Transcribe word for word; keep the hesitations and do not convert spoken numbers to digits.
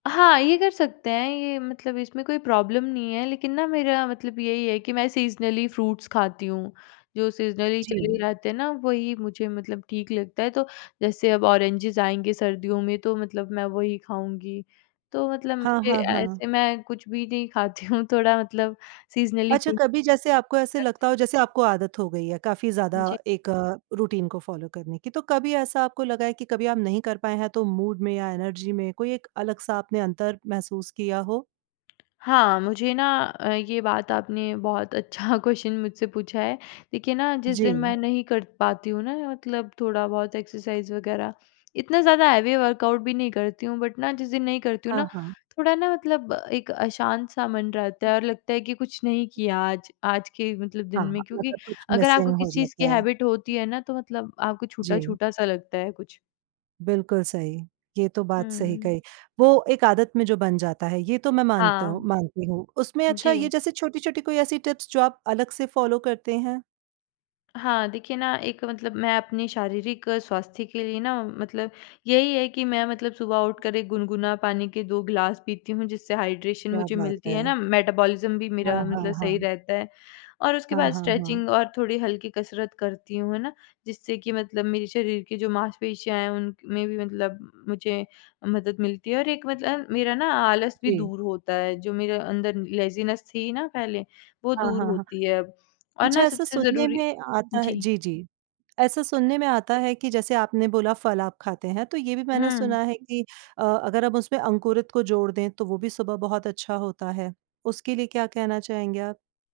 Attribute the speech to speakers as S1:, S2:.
S1: हाँ, ये कर सकते हैं, ये मतलब इसमें कोई प्रॉब्लम नहीं है लेकिन ना मेरा मतलब यही है कि मैं सीज़नली फ्रूट्स खाती हूँ। जो सीज़नली चले
S2: जी।
S1: रहतें हैं ना, वही मुझे मतलब ठीक लगता है तो जैसे अब ऑरेंजेस आएँगे सर्दियों में तो मतलब मैं वही खाऊँगी। तो मतलब
S2: हाँ,
S1: मुझे
S2: हाँ,
S1: अ,
S2: हाँ।
S1: ऐसे मैं कुछ भी नहीं खाती हूँ थोड़ा मतलब सीज़नली
S2: अच्छा,
S1: फ्रूट
S2: कभी जैसे आपको ऐसे
S1: करती
S2: लगता
S1: हूँ।
S2: हो जैसे आपको आदत हो गई है काफ़ी ज़्यादा
S1: जी।
S2: एक रूटीन को फॉलो करने की, तो कभी ऐसा आपको लगा है कि कभी आप नहीं कर पाए हैं, तो मूड में या एनर्जी में कोई एक अलग-सा आपने अंतर महसूस किया हो?
S1: हाँ, मुझे ना अ, ये बात आपने बहुत अच्छा क्वेश्चन मुझसे पूछा है। देखिए ना जिस दिन
S2: जी।
S1: मैं नहीं कर पाती हूँ ना मतलब थोड़ा-बहुत एक्सरसाइज़ वग़ैरह इतना ज़्यादा हैवी वर्कआउट भी नहीं करती हूँ बट ना जिस दिन नहीं करती हूँ
S2: हाँ,
S1: ना,
S2: हाँ।
S1: थोड़ा ना मतलब एक अशांत-सा मन रहता है और लगता है कि कुछ नहीं किया आज, आज के मतलब दिन
S2: हाँ,
S1: में क्योंकि
S2: मतलब कुछ
S1: अगर आपको
S2: मिसिंग हो
S1: किसी चीज़ की
S2: जाता है।
S1: हैबिट होती है ना, तो मतलब आपको
S2: जी।
S1: छूटा-छूटा सा लगता है कुछ।
S2: बिल्कुल सही, ये तो बात सही
S1: हुँ।
S2: कही। वो एक आदत में जो बन जाता है, ये तो मैं मानता हूँ
S1: हाँ।
S2: मानती हूँ। उसमें अच्छा ये
S1: जी।
S2: जैसे छोटी-छोटी कोई ऐसी टिप्स जो आप अलग से फॉलो करते हैं?
S1: हाँ, देखिए ना एक मतलब मैं अपनी शारीरिक स्वास्थ्य के लिए ना मतलब यही है कि मैं मतलब सुबह उठकर एक गुनगुना पानी के दो ग्लास पीती हूँ जिससे हाइड्रेशन
S2: क्या
S1: मुझे
S2: बात
S1: मिलती है
S2: है!
S1: ना, मेटाबॉलिज़्म भी
S2: हाँ,
S1: मेरा
S2: हाँ,
S1: मतलब सही
S2: हाँ।
S1: रहता है और उसके
S2: हाँ,
S1: बाद
S2: हाँ, हाँ।
S1: स्ट्रेचिंग और थोड़ी हल्की कसरत करती हूँ, है ना, जिससे कि मतलब मेरे शरीर की जो मांसपेशियाँ हैं उनक में भी मतलब मुझे मदद मिलती है और एक मतलब मेरा ना आलस भी
S2: जी।
S1: दूर होता है, जो मेरे अंदर लेज़ीनेस थी ना पहले, वो
S2: हाँ,
S1: दूर
S2: हाँ, हाँ।
S1: होती है और
S2: अच्छा,
S1: ना
S2: ऐसा
S1: सबसे
S2: सुनने
S1: ज़रूरी
S2: में आता है
S1: जी।
S2: जी, जी। ऐसा सुनने में आता है कि जैसे आपने बोला फल आप खाते हैं तो ये भी मैंने
S1: हुँ।
S2: सुना है कि अ, अगर हम उसमें अंकुरित को जोड़ दें तो वो भी सुबह बहुत अच्छा होता है। उसके लिए क्या कहना चाहेंगे आप?